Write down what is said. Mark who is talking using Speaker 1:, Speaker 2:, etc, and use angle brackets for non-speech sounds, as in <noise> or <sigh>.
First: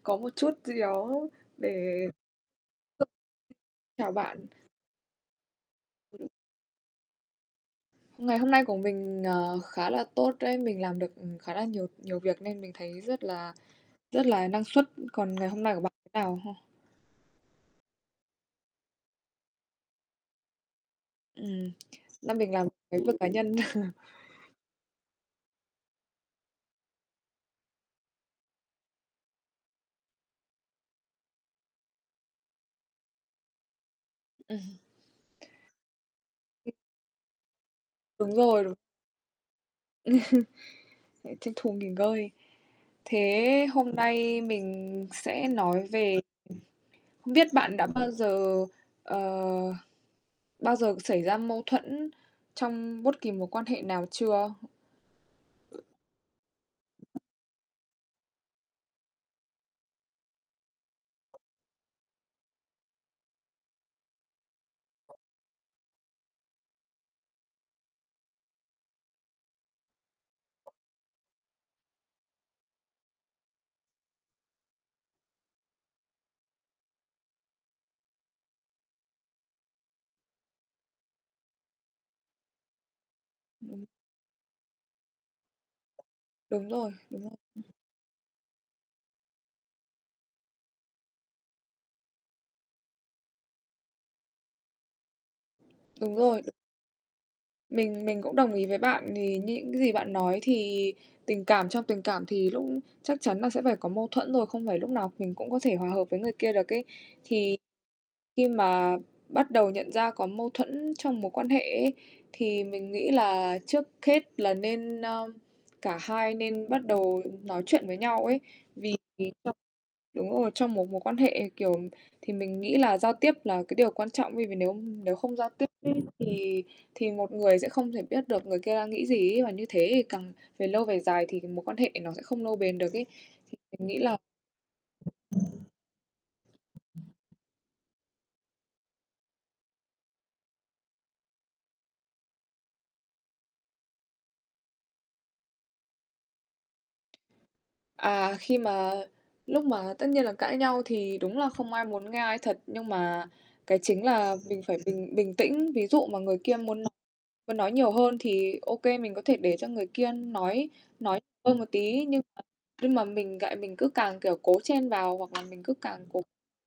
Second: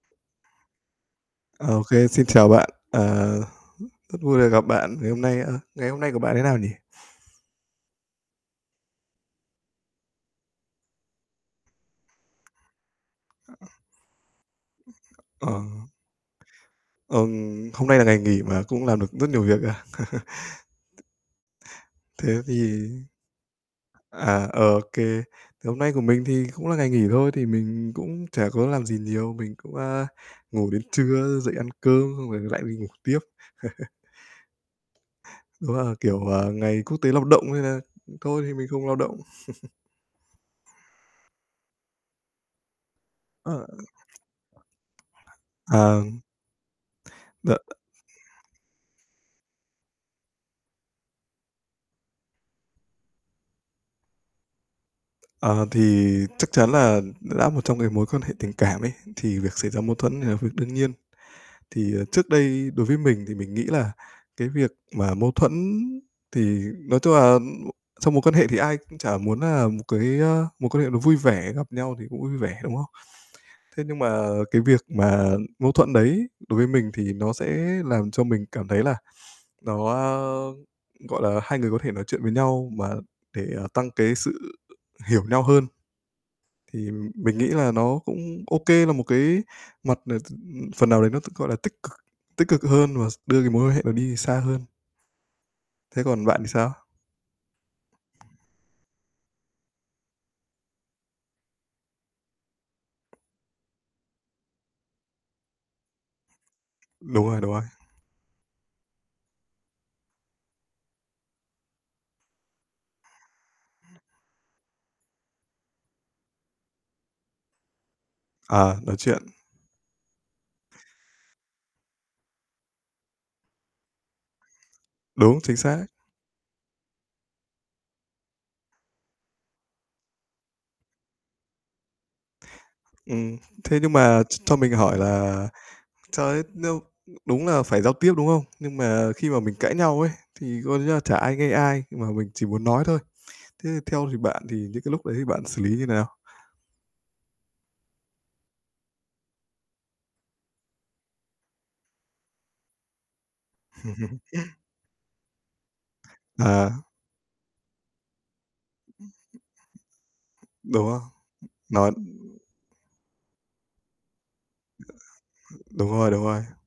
Speaker 1: Có một chút gì đó để
Speaker 2: OK, xin chào bạn.
Speaker 1: <unintelligible>
Speaker 2: Ờ,
Speaker 1: chào
Speaker 2: rất vui
Speaker 1: bạn.
Speaker 2: được gặp bạn. Ngày hôm nay, ơ, ngày hôm nay của bạn thế nào nhỉ?
Speaker 1: Ngày hôm nay của mình, ờ, khá là tốt đấy. Mình làm được khá là nhiều nhiều việc nên mình thấy rất là
Speaker 2: Ờ, ừm.
Speaker 1: rất là năng suất, còn ngày
Speaker 2: Ờ.
Speaker 1: hôm nay của bạn thế nào ha?
Speaker 2: Ừm, hôm nay là ngày nghỉ mà cũng làm được rất nhiều việc à? <chuckles>
Speaker 1: Ừm, nay
Speaker 2: Thế
Speaker 1: mình làm
Speaker 2: thì
Speaker 1: cái việc cá nhân. <chuckles>
Speaker 2: À, OK. Thì hôm nay của mình thì cũng là ngày nghỉ thôi, thì mình cũng chả có làm gì nhiều. Mình cũng, a, ngủ đến trưa, dậy ăn cơm, xong rồi lại đi ngủ tiếp. <chuckles>
Speaker 1: Ừm. <chuckles>
Speaker 2: Đó là, kiểu, ờ,
Speaker 1: Ừ.
Speaker 2: ngày Quốc tế Lao động nên là
Speaker 1: Đúng
Speaker 2: thôi thì mình
Speaker 1: rồi.
Speaker 2: không lao động. <chuckles>
Speaker 1: <chuckles> Lại tranh thủ nghỉ ngơi.
Speaker 2: Ờ.
Speaker 1: Thế hôm nay mình sẽ nói về
Speaker 2: Ờm.
Speaker 1: hông
Speaker 2: Đ
Speaker 1: biết bạn đã bao giờ, ờ, bao giờ xảy ra mâu thuẫn trong bốt kỳ mối quan hệ nào chưa?
Speaker 2: Ờ, thì chắc chắn là đã một trong cái mối quan hệ tình cảm ấy, thì việc xảy ra mâu thuẫn là việc đương nhiên. Thì trước đây đối với mình thì mình nghĩ là cái việc mà mâu thuẫn thì nói tung là m trong mối quan hệ thì ai cũng chả muốn, à, một cái, ơ, mối quan hệ nó vui vẻ, gặp nhau thì cũng vui vẻ, đúng không? Thế nhưng mà cái việc mà mâu thuẫn đấy đối với mình thì nó sẽ làm cho mình cảm thấy là nó, ơ, gọi là, hai người có thể nói chuyện với nhau mà để
Speaker 1: Ừm.
Speaker 2: tăng cái sự hiểu nhau hơn,
Speaker 1: Đúng
Speaker 2: thì
Speaker 1: rồi, đúng rồi.
Speaker 2: mình nghĩ
Speaker 1: Ừm.
Speaker 2: là nó cũng OK, là một cái mặt, ờ, t phần nào đấy t nó, gọi là, tích cực, tích cực hơn và s đưa cái mối quan hệ đó đi xa hơn. Thế
Speaker 1: Đúng
Speaker 2: còn bạn
Speaker 1: rồi.
Speaker 2: thì sao?
Speaker 1: Mình mình cũng đồng ý với bạn. Thì như những gì bạn nói thì tình cảm trong tình cảm thì lúc chắc chắn là sẽ phải có mâu thuẫn rồi, không phải lúc nào mình cũng có thể hòa hợp với người kia được ấy.
Speaker 2: Đúng rồi, đúng
Speaker 1: Thì
Speaker 2: rồi.
Speaker 1: khi mà bắt đầu nhận ra có mâu thuẫn trong mối quan hệ ấy, thì mình nghĩ là trước hết là nên ơ, cả hai nên bắt đầu nói chuyện với nhau ấy.
Speaker 2: À,
Speaker 1: Vì
Speaker 2: nói chuyện.
Speaker 1: <unintelligible> đúng rồi, trong một mối quan hệ, kiểu, thì mình nghĩ là giao tiếp là cái điều quan trọng ấy, vì nếu nếu không
Speaker 2: Đúng,
Speaker 1: giao
Speaker 2: chính
Speaker 1: tiếp
Speaker 2: xác.
Speaker 1: ấy, thì thì một người sẽ không thể biết được người kia đang nghĩ gì ấy, và như thế thì càng về lâu về dài thì c mối quan hệ nó sẽ không nâu bền được ấy.
Speaker 2: Ừm.
Speaker 1: Thì
Speaker 2: Thế
Speaker 1: mình
Speaker 2: nhưng
Speaker 1: nghĩ là
Speaker 2: mà ch cho mình hỏi là cho, ơ, nếu đúng nà phải giao tiếp, đúng không? Nhưng mà khi mà mình cãi nhau ấy, thì coi như là chả ai nghe ai mà mình chỉ muốn nói thôi. Thế theo thì bạn thì những cái lúc đấy thì bạn xử lý như thế nào?
Speaker 1: À, khi mà lúc mà tất nhiên là cãi nhau thì đúng là không ai muốn nghe ai thật, nhưng mà cái chính là
Speaker 2: <chuckles>
Speaker 1: mình phải bình bình tĩnh. Ví dụ mà người kia
Speaker 2: À.
Speaker 1: muốn n muốn nói nhiều hơn thì, OK, mình có thể để cho người kia nói
Speaker 2: Đúng không?
Speaker 1: nói hơn một
Speaker 2: Nó
Speaker 1: tí, nhưng mà nhưng mà mình lại mình cứ càng, kiểu, cố chen vào hoặc là mình cứ
Speaker 2: Đúng
Speaker 1: càng
Speaker 2: rồi, đúng
Speaker 1: cố
Speaker 2: rồi.